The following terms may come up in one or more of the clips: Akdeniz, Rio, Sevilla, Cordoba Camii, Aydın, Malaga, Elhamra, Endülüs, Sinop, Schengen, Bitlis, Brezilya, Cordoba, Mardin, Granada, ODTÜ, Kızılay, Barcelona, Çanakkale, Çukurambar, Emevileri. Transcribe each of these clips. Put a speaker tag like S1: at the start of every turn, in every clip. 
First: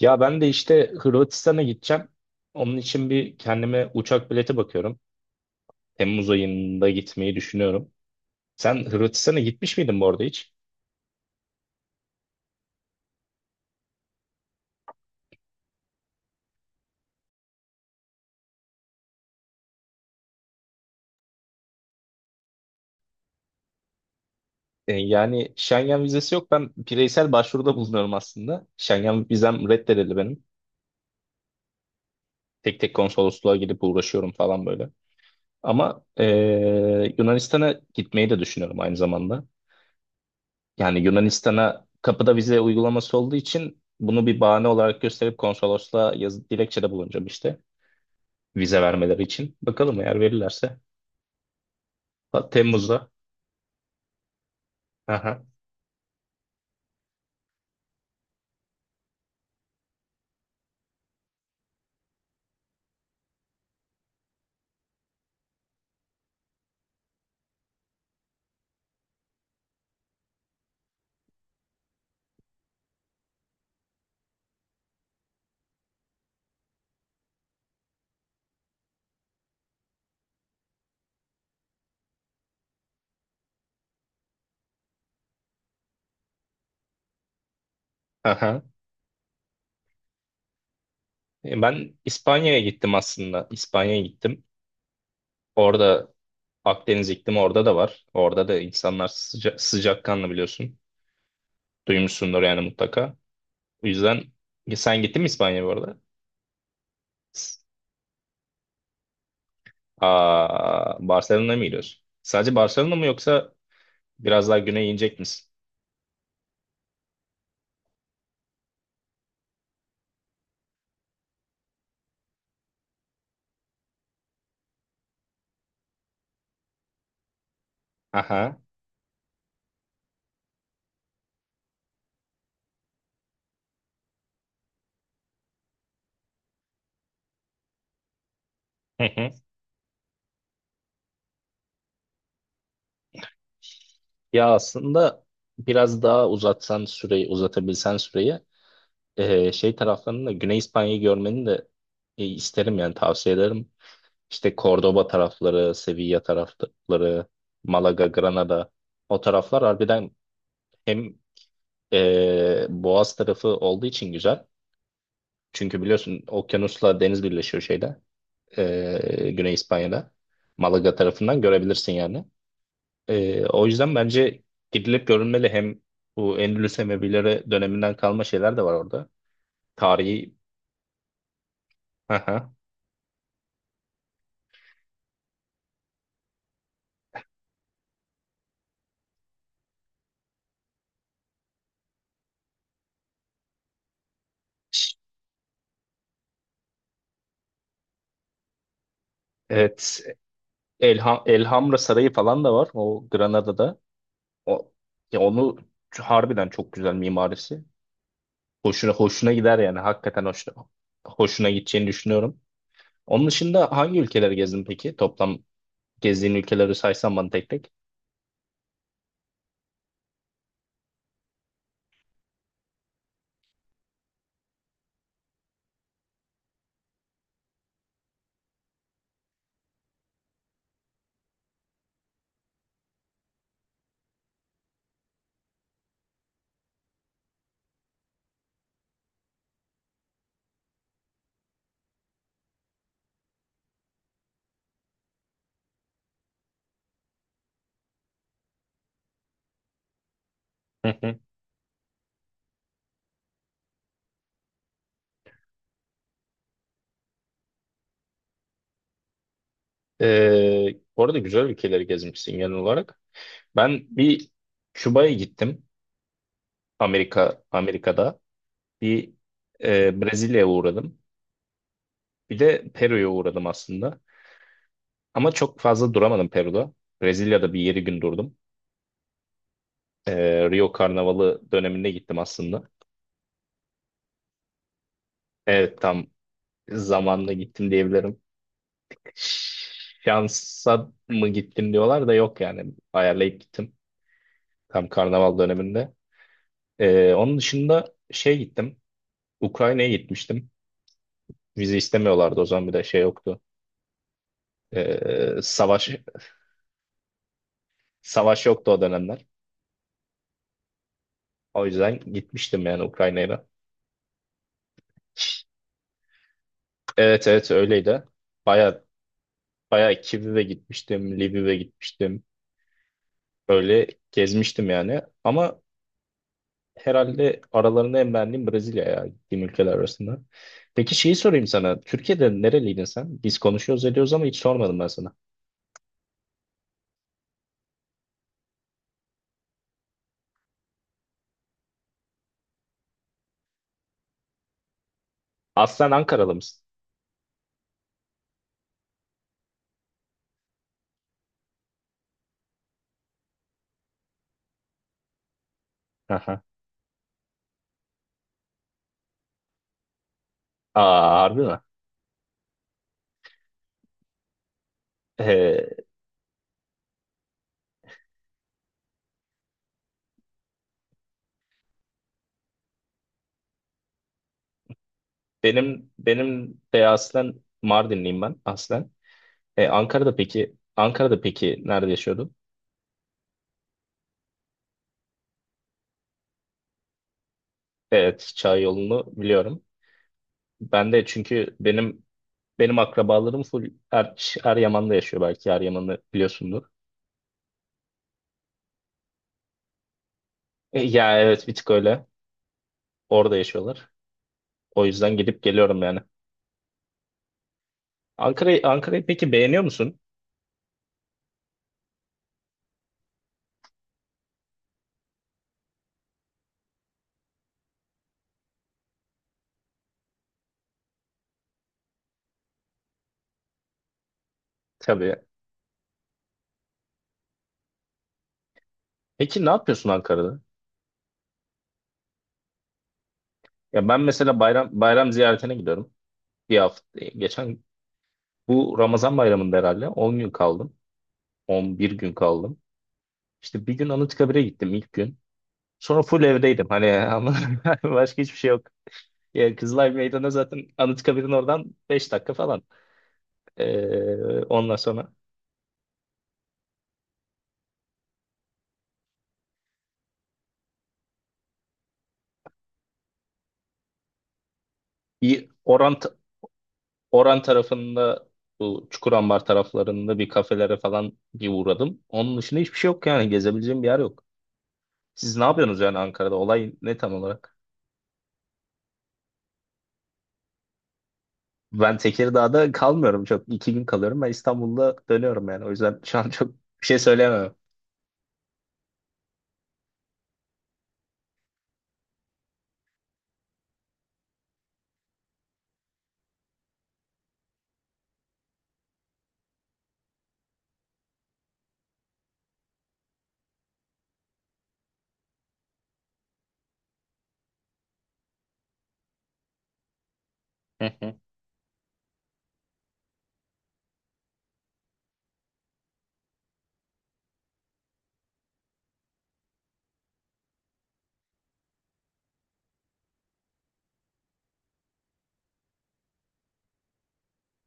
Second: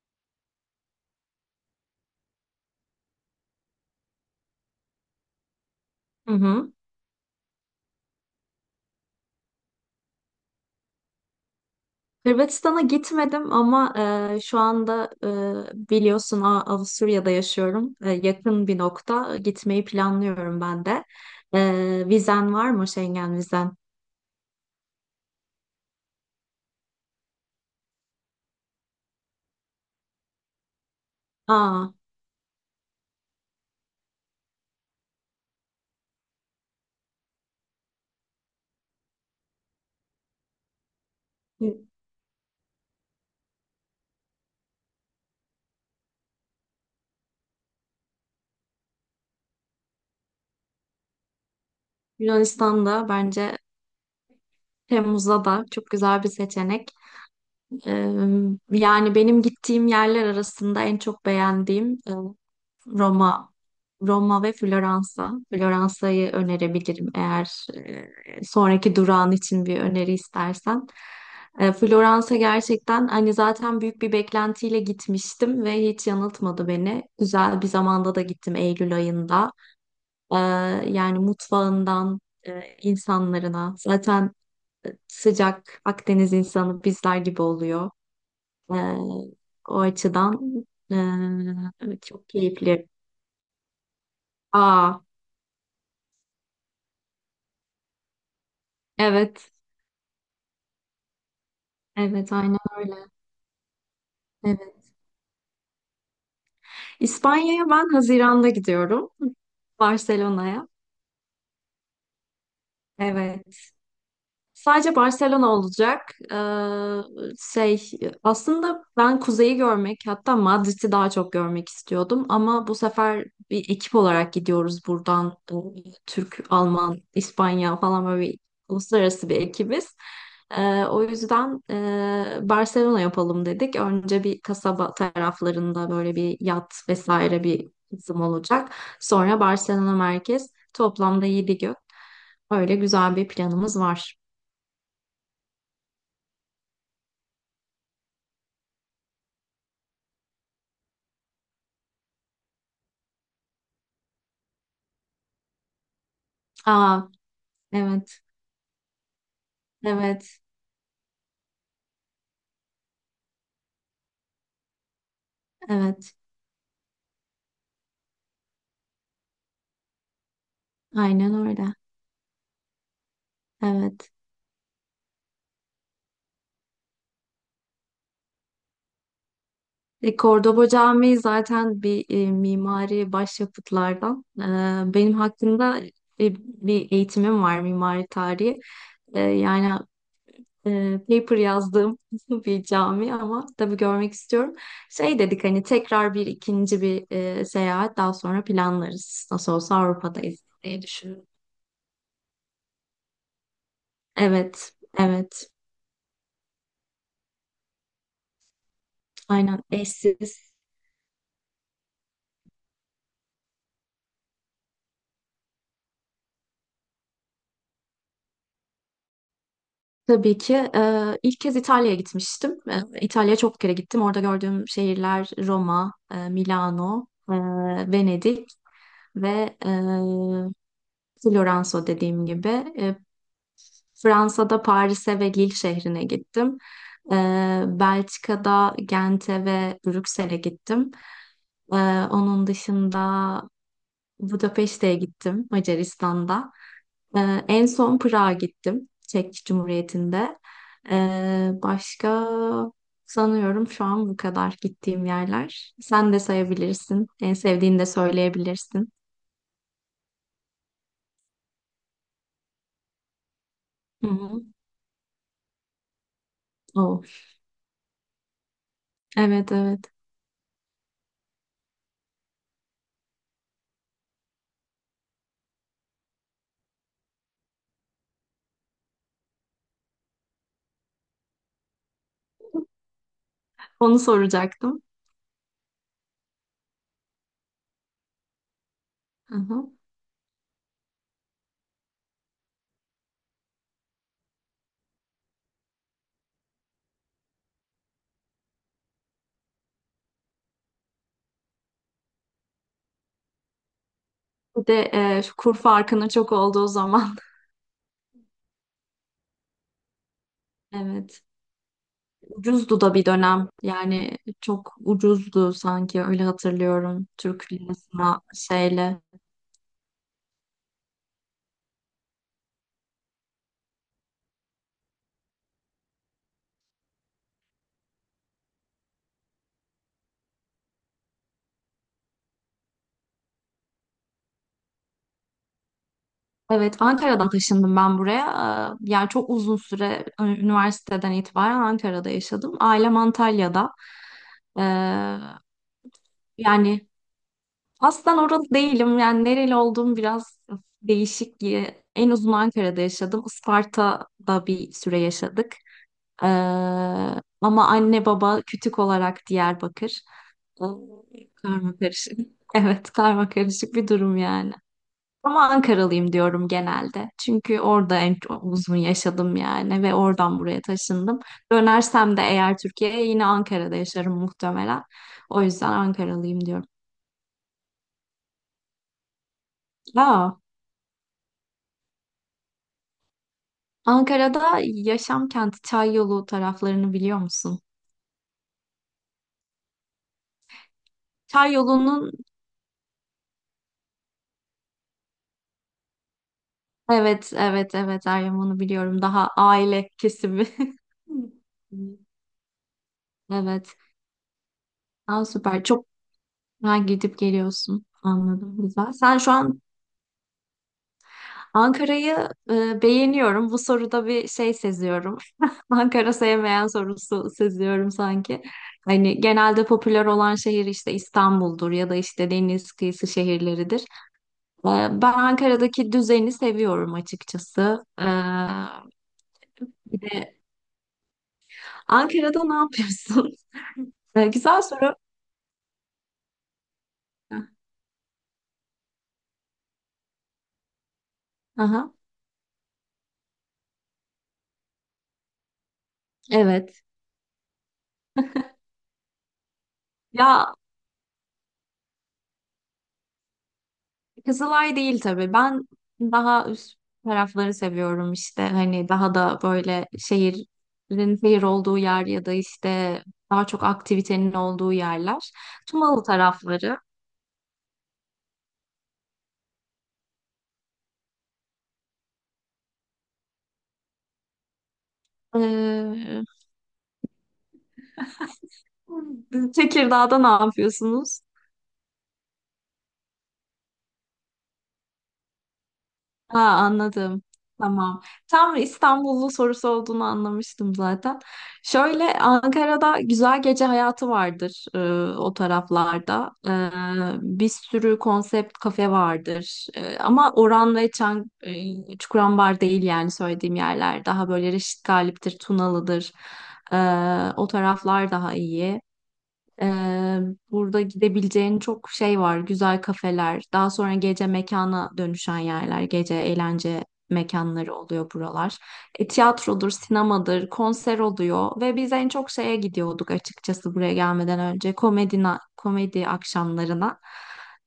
S1: Ya ben de işte Hırvatistan'a gideceğim. Onun için bir kendime uçak bileti bakıyorum. Temmuz
S2: Hı hı.
S1: ayında gitmeyi düşünüyorum. Sen Hırvatistan'a gitmiş miydin bu arada hiç?
S2: Hırvatistan'a gitmedim ama şu anda biliyorsun Avusturya'da yaşıyorum. Yakın bir nokta gitmeyi planlıyorum ben de. Vizen var mı Schengen vizen?
S1: Yani Schengen vizesi yok. Ben bireysel başvuruda bulunuyorum aslında. Schengen vizem reddedildi benim.
S2: Aa,
S1: Tek tek konsolosluğa gidip uğraşıyorum falan böyle. Ama Yunanistan'a gitmeyi de düşünüyorum aynı zamanda. Yani Yunanistan'a
S2: Yun-
S1: kapıda vize uygulaması olduğu için bunu bir bahane olarak gösterip konsolosluğa yazı dilekçede bulunacağım işte. Vize vermeleri için. Bakalım eğer verirlerse. Ha,
S2: Yunanistan'da
S1: Temmuz'da.
S2: bence
S1: Aha,
S2: Temmuz'da da çok güzel bir seçenek. Ee, Yani benim gittiğim yerler arasında en çok beğendiğim Roma, Roma ve Floransa. Floransa'yı önerebilirim eğer sonraki durağın için bir öneri istersen. Floransa gerçekten hani zaten büyük bir beklentiyle gitmiştim ve hiç yanıltmadı beni. Güzel bir zamanda da gittim Eylül ayında. E, Yani mutfağından insanlarına zaten sıcak Akdeniz insanı bizler gibi oluyor.
S1: aha.
S2: Ee, O açıdan
S1: Ben
S2: çok
S1: İspanya'ya
S2: keyifli.
S1: gittim aslında. İspanya'ya gittim.
S2: Aa,
S1: Orada Akdeniz iklimi orada da var. Orada da insanlar
S2: evet.
S1: sıcakkanlı biliyorsun.
S2: Evet,
S1: Duymuşsundur
S2: aynen
S1: yani
S2: öyle.
S1: mutlaka. O yüzden
S2: Evet.
S1: Sen gittin mi İspanya'ya bu arada? S-
S2: İspanya'ya ben Haziran'da gidiyorum. Barcelona'ya.
S1: Aa, Barcelona'ya mı gidiyorsun? Sadece Barcelona mı yoksa
S2: Evet.
S1: biraz daha güneye
S2: Sadece
S1: inecek
S2: Barcelona
S1: misin?
S2: olacak. Ee, şey aslında ben kuzeyi görmek hatta Madrid'i daha çok görmek istiyordum ama bu sefer bir ekip olarak gidiyoruz buradan. Türk, Alman, İspanya falan böyle bir
S1: Aha.
S2: uluslararası bir ekibiz. O yüzden Barcelona yapalım dedik. Önce bir kasaba taraflarında böyle bir yat vesaire bir kısım olacak.
S1: Hı hı.
S2: Sonra Barcelona merkez toplamda 7 gün. Öyle güzel bir planımız var.
S1: Ya aslında biraz daha uzatsan süreyi, uzatabilsen süreyi şey taraflarını da Güney İspanya'yı görmeni de isterim yani tavsiye ederim. İşte Cordoba tarafları, Sevilla
S2: Aa,
S1: tarafları, Malaga,
S2: evet,
S1: Granada o taraflar harbiden
S2: evet,
S1: hem Boğaz tarafı olduğu için güzel. Çünkü
S2: evet.
S1: biliyorsun okyanusla deniz birleşiyor şeyde Güney İspanya'da. Malaga
S2: Aynen
S1: tarafından
S2: öyle.
S1: görebilirsin yani. O yüzden
S2: Evet.
S1: bence gidilip görülmeli hem bu Endülüs Emevileri döneminden kalma şeyler de var orada. Tarihi.
S2: Cordoba Camii zaten bir
S1: Aha.
S2: mimari başyapıtlardan. Benim hakkında e, bir eğitimim var mimari tarihi. Yani paper yazdığım bir cami ama tabii görmek istiyorum. Şey dedik hani tekrar ikinci bir seyahat daha sonra planlarız. Nasıl olsa
S1: Evet,
S2: Avrupa'dayız diye düşünüyorum.
S1: Elhamra Sarayı falan da var o Granada'da. O
S2: Evet,
S1: ya
S2: evet.
S1: onu harbiden çok güzel mimarisi. Hoşuna gider
S2: Aynen
S1: yani hakikaten
S2: eşsiz.
S1: hoşuna gideceğini düşünüyorum. Onun dışında hangi ülkeleri gezdin peki? Toplam gezdiğin ülkeleri saysan bana tek tek.
S2: Tabii ki. İlk kez İtalya'ya gitmiştim. İtalya'ya çok kere gittim. Orada gördüğüm şehirler Roma, Milano, Venedik ve Floransa dediğim gibi. Eee, Fransa'da Paris'e ve Lille şehrine gittim. Belçika'da Gent'e ve Brüksel'e gittim. Onun dışında Budapeşte'ye gittim Macaristan'da. En son Prag'a gittim. Çek Cumhuriyeti'nde.
S1: Hı hı.
S2: Başka sanıyorum şu an bu kadar gittiğim yerler. Sen de sayabilirsin. En sevdiğini de söyleyebilirsin.
S1: Bu arada güzel ülkeleri gezmişsin genel olarak. Ben
S2: Hı
S1: bir
S2: hı.
S1: Küba'ya gittim.
S2: Oh,
S1: Amerika'da bir
S2: evet, evet.
S1: Brezilya'ya uğradım. Bir de Peru'ya uğradım aslında. Ama çok fazla duramadım Peru'da. Brezilya'da bir 7 gün durdum. Rio Karnavalı döneminde gittim aslında.
S2: Onu soracaktım.
S1: Evet, tam zamanla gittim diyebilirim.
S2: Hı hı.
S1: Şansa mı gittim diyorlar da yok yani. Ayarlayıp gittim tam karnaval döneminde. Onun dışında şey gittim. Ukrayna'ya gitmiştim. Vize istemiyorlardı o zaman, bir de şey yoktu.
S2: Bir de
S1: Ee,
S2: şu kur
S1: savaş
S2: farkının çok olduğu zaman.
S1: savaş yoktu o dönemler.
S2: Evet.
S1: O yüzden gitmiştim
S2: Ucuzdu
S1: yani
S2: da bir
S1: Ukrayna'ya da.
S2: dönem. Yani çok ucuzdu sanki öyle hatırlıyorum.
S1: Evet, evet,
S2: Türk
S1: öyleydi.
S2: lirasına
S1: Bayağı
S2: şeyle.
S1: Bayağı Kiev'e gitmiştim, Lviv'e gitmiştim. Böyle gezmiştim yani. Ama herhalde aralarında en beğendiğim Brezilya ya gittiğim ülkeler arasında. Peki şeyi sorayım sana. Türkiye'de nereliydin sen? Biz konuşuyoruz ediyoruz ama hiç sormadım ben sana.
S2: Evet, Ankara'dan taşındım ben buraya. Yani çok uzun süre üniversiteden itibaren Ankara'da yaşadım. Ailem Antalya'da. Ee,
S1: Aslen Ankaralı mısın?
S2: Yani aslen oralı değilim. Yani nereli olduğum biraz değişik diye. En uzun Ankara'da yaşadım. Isparta'da bir süre yaşadık. Ee,
S1: Aha.
S2: Ama anne baba kütük olarak Diyarbakır. Ee,
S1: Aa, harbi mi?
S2: Karma karışık. Evet, karma karışık bir durum yani. Ama
S1: Ee,
S2: Ankaralıyım diyorum genelde. Çünkü orada en çok uzun yaşadım yani ve oradan buraya taşındım. Dönersem de eğer Türkiye'ye yine Ankara'da yaşarım muhtemelen. O yüzden
S1: benim
S2: Ankaralıyım
S1: benim
S2: diyorum.
S1: de aslen Mardinliyim ben aslen. Ankara'da
S2: Aa,
S1: peki Ankara'da peki nerede yaşıyordun?
S2: Ankara'da yaşam kenti Çayyolu taraflarını biliyor musun?
S1: Evet, Çay yolunu biliyorum. Ben de çünkü benim
S2: Çayyolu'nun
S1: Benim akrabalarım full Eryaman'da yaşıyor belki. Eryaman'ı biliyorsundur.
S2: evet, evet, evet, Meryem onu biliyorum. Daha aile kesimi.
S1: E, ya evet, bir tık öyle. Orada
S2: Evet.
S1: yaşıyorlar. O yüzden
S2: Daha
S1: gidip
S2: süper.
S1: geliyorum
S2: Çok
S1: yani.
S2: güzel gidip geliyorsun. Anladım.
S1: Ankara'yı
S2: Güzel.
S1: Ankara'yı
S2: Sen şu
S1: peki
S2: an
S1: beğeniyor musun?
S2: Ankara'yı beğeniyorum. Bu soruda bir şey seziyorum. Ankara sevmeyen sorusu seziyorum sanki. Hani genelde popüler olan şehir işte İstanbul'dur ya da işte deniz kıyısı şehirleridir. Ben
S1: Tabii.
S2: Ankara'daki düzeni seviyorum açıkçası.
S1: Peki ne yapıyorsun
S2: Bir de
S1: Ankara'da?
S2: Ankara'da ne yapıyorsun?
S1: Ya ben
S2: E,
S1: mesela
S2: güzel
S1: bayram
S2: soru.
S1: bayram ziyaretine gidiyorum. Geçen bu Ramazan bayramında herhalde 10 gün kaldım. 11
S2: Aha,
S1: gün kaldım. İşte bir gün Anıtkabir'e gittim ilk gün. Sonra full evdeydim.
S2: evet.
S1: Hani ama başka hiçbir şey yok. Ya Kızılay Meydanı
S2: Ya
S1: zaten Anıtkabir'in oradan 5 dakika falan. Ondan
S2: Kızılay değil
S1: sonra
S2: tabii. Ben daha üst tarafları seviyorum işte. Hani daha da böyle şehir olduğu yer ya da işte daha çok aktivitenin olduğu yerler.
S1: iyi Oran
S2: Tumalı tarafları.
S1: Oran tarafında, bu Çukurambar taraflarında bir kafelere falan bir uğradım. Onun dışında hiçbir şey yok yani, gezebileceğim bir yer yok. Siz ne yapıyorsunuz yani
S2: Ee,
S1: Ankara'da? Olay ne tam olarak?
S2: Tekirdağ'da ne yapıyorsunuz?
S1: Ben Tekirdağ'da kalmıyorum çok. 2 gün kalıyorum. Ben İstanbul'da dönüyorum yani. O yüzden şu an
S2: Ha,
S1: çok bir şey
S2: anladım.
S1: söyleyemem.
S2: Tamam. Tam İstanbullu sorusu olduğunu anlamıştım zaten. Şöyle Ankara'da güzel gece hayatı vardır o taraflarda. Bir sürü konsept kafe vardır. Ama Oran ve Çukurambar değil yani söylediğim yerler. Daha böyle Reşit Galip'tir, Tunalı'dır. E, O taraflar daha iyi. Ee, Burada
S1: Hı hı,
S2: gidebileceğin çok şey var. Güzel kafeler, daha sonra gece mekana dönüşen yerler, gece eğlence mekanları oluyor buralar. Tiyatrodur, sinemadır, konser oluyor ve biz en çok şeye gidiyorduk açıkçası buraya gelmeden önce komedi akşamlarına,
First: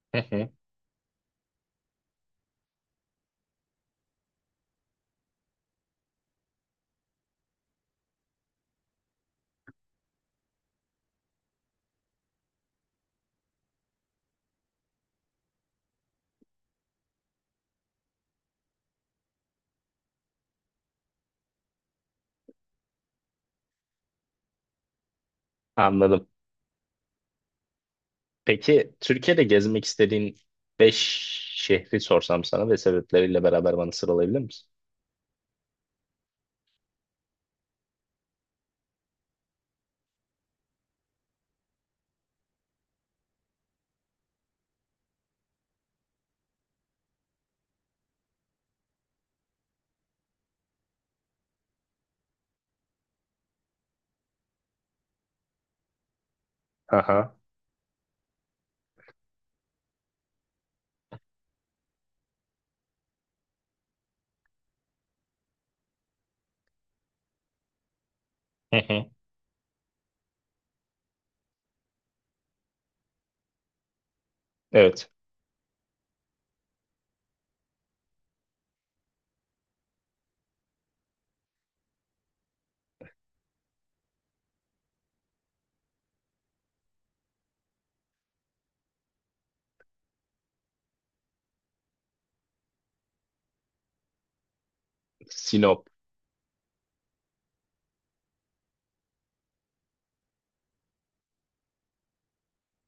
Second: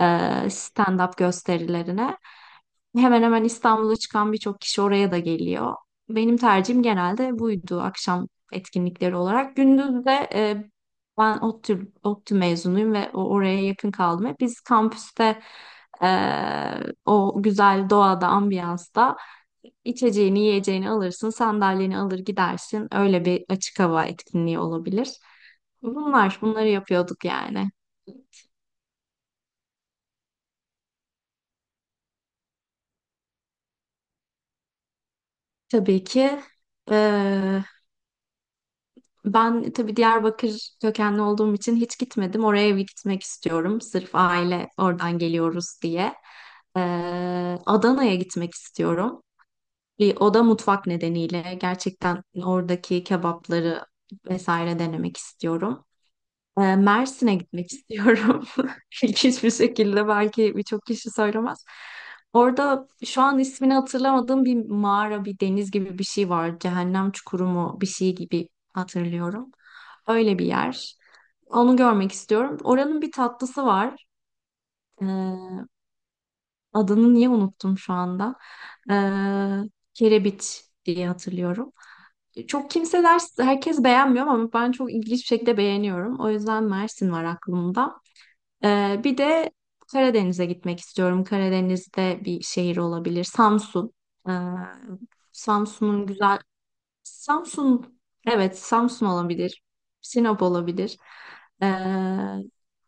S2: e,
S1: hı hı.
S2: stand-up gösterilerine. Hemen hemen İstanbul'a çıkan birçok kişi oraya da geliyor. Benim tercihim genelde buydu akşam etkinlikleri olarak. Gündüz de ben ODTÜ mezunuyum ve oraya yakın kaldım. Hep biz kampüste eee, o güzel doğada, ambiyansta içeceğini, yiyeceğini alırsın, sandalyeni alır gidersin. Öyle bir açık hava etkinliği olabilir.
S1: Anladım.
S2: Bunları yapıyorduk yani.
S1: Peki Türkiye'de gezmek istediğin 5 şehri sorsam sana ve sebepleriyle beraber bana sıralayabilir misin?
S2: Tabii ki eee, ben tabii Diyarbakır kökenli olduğum için hiç gitmedim. Oraya bir gitmek istiyorum. Sırf aile oradan geliyoruz diye. Adana'ya gitmek istiyorum. O da mutfak nedeniyle gerçekten oradaki kebapları vesaire denemek istiyorum.
S1: Aha.
S2: Mersin'e gitmek istiyorum. İlginç bir şekilde belki birçok kişi söylemez. Orada şu an ismini hatırlamadığım bir mağara, bir deniz gibi bir şey var. Cehennem çukuru mu bir şey gibi
S1: Hı hı.
S2: hatırlıyorum. Öyle bir yer. Onu görmek istiyorum. Oranın bir tatlısı var. Ee,
S1: Evet.
S2: Adını niye unuttum şu anda? Ee, Kerebiç diye hatırlıyorum. Çok kimseler, herkes beğenmiyor ama ben çok ilginç bir şekilde beğeniyorum. O yüzden Mersin var aklımda. Bir de Karadeniz'e gitmek istiyorum. Karadeniz'de bir şehir olabilir. Samsun. Ee,
S1: Sinop.
S2: Samsun'un güzel... Samsun, evet, Samsun olabilir. Sinop olabilir. Ee,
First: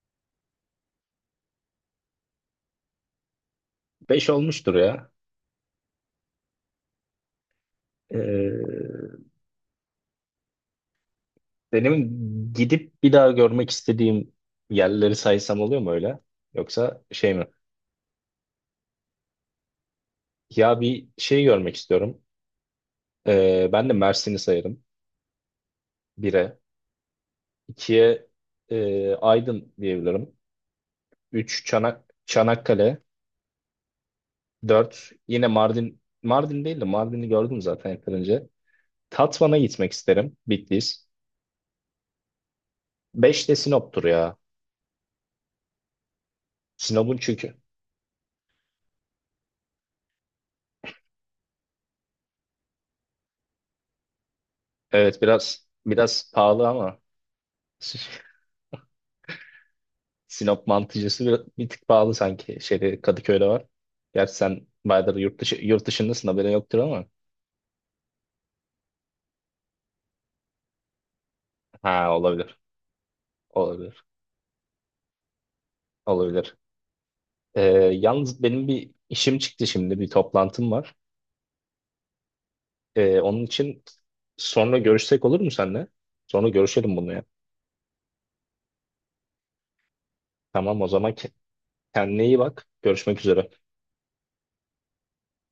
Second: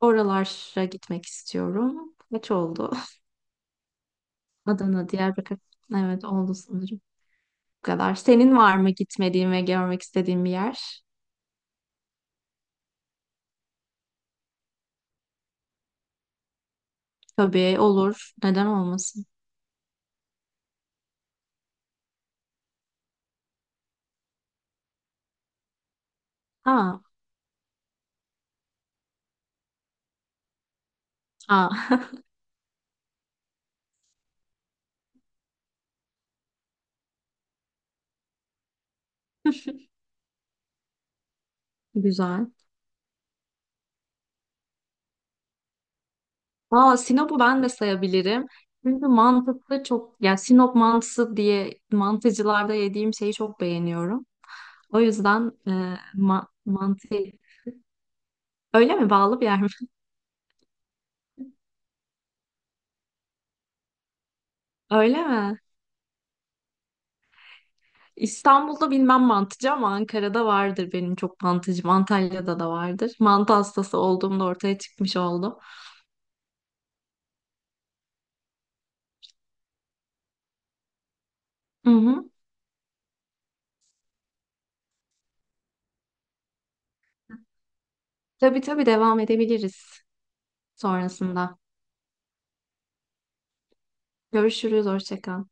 S2: Oralara gitmek istiyorum. Kaç oldu?
S1: 5 olmuştur
S2: Adana,
S1: ya.
S2: Diyarbakır. Evet, oldu sanırım. Bu kadar. Senin var mı
S1: Ee,
S2: gitmediğin ve görmek istediğin bir yer?
S1: benim gidip bir daha görmek istediğim yerleri saysam oluyor mu öyle? Yoksa şey mi?
S2: Tabii olur. Neden olmasın?
S1: Ya bir şey görmek istiyorum. Ben de Mersin'i sayarım. 1'e.
S2: Ha,
S1: 2'ye Aydın diyebilirim. Üç
S2: ha.
S1: Çanakkale. Dört yine Mardin. Mardin değil de, Mardin'i gördüm zaten yakın önce. Tatvan'a gitmek isterim. Bitlis.
S2: Güzel.
S1: 5 de Sinop'tur ya.
S2: Aa,
S1: Sinop'un
S2: Sinop'u
S1: çünkü.
S2: ben de sayabilirim. Çünkü mantıklı çok, yani Sinop mantısı diye mantıcılarda yediğim şeyi çok beğeniyorum. O
S1: Evet,
S2: yüzden
S1: biraz biraz pahalı ama.
S2: mantı. Öyle mi? Bağlı bir yer mi?
S1: Sinop mantıcısı bir tık pahalı sanki. Şeyde Kadıköy'de var. Gerçi sen bayağıdır
S2: Öyle mi?
S1: yurt dışındasın, haberin yoktur ama.
S2: İstanbul'da bilmem mantıcı ama Ankara'da vardır benim çok mantıcım.
S1: Ha, olabilir.
S2: Antalya'da da vardır. Mantı hastası
S1: Olabilir.
S2: olduğumda ortaya çıkmış oldu.
S1: Olabilir. Ee, yalnız benim bir işim çıktı şimdi. Bir toplantım var.
S2: Hı hı.
S1: Onun için sonra görüşsek olur mu seninle? Sonra görüşelim bunu ya.
S2: Tabii, tabii, devam edebiliriz
S1: Tamam, o zaman
S2: sonrasında.
S1: kendine iyi bak. Görüşmek üzere.
S2: Görüşürüz. Hoşça kal.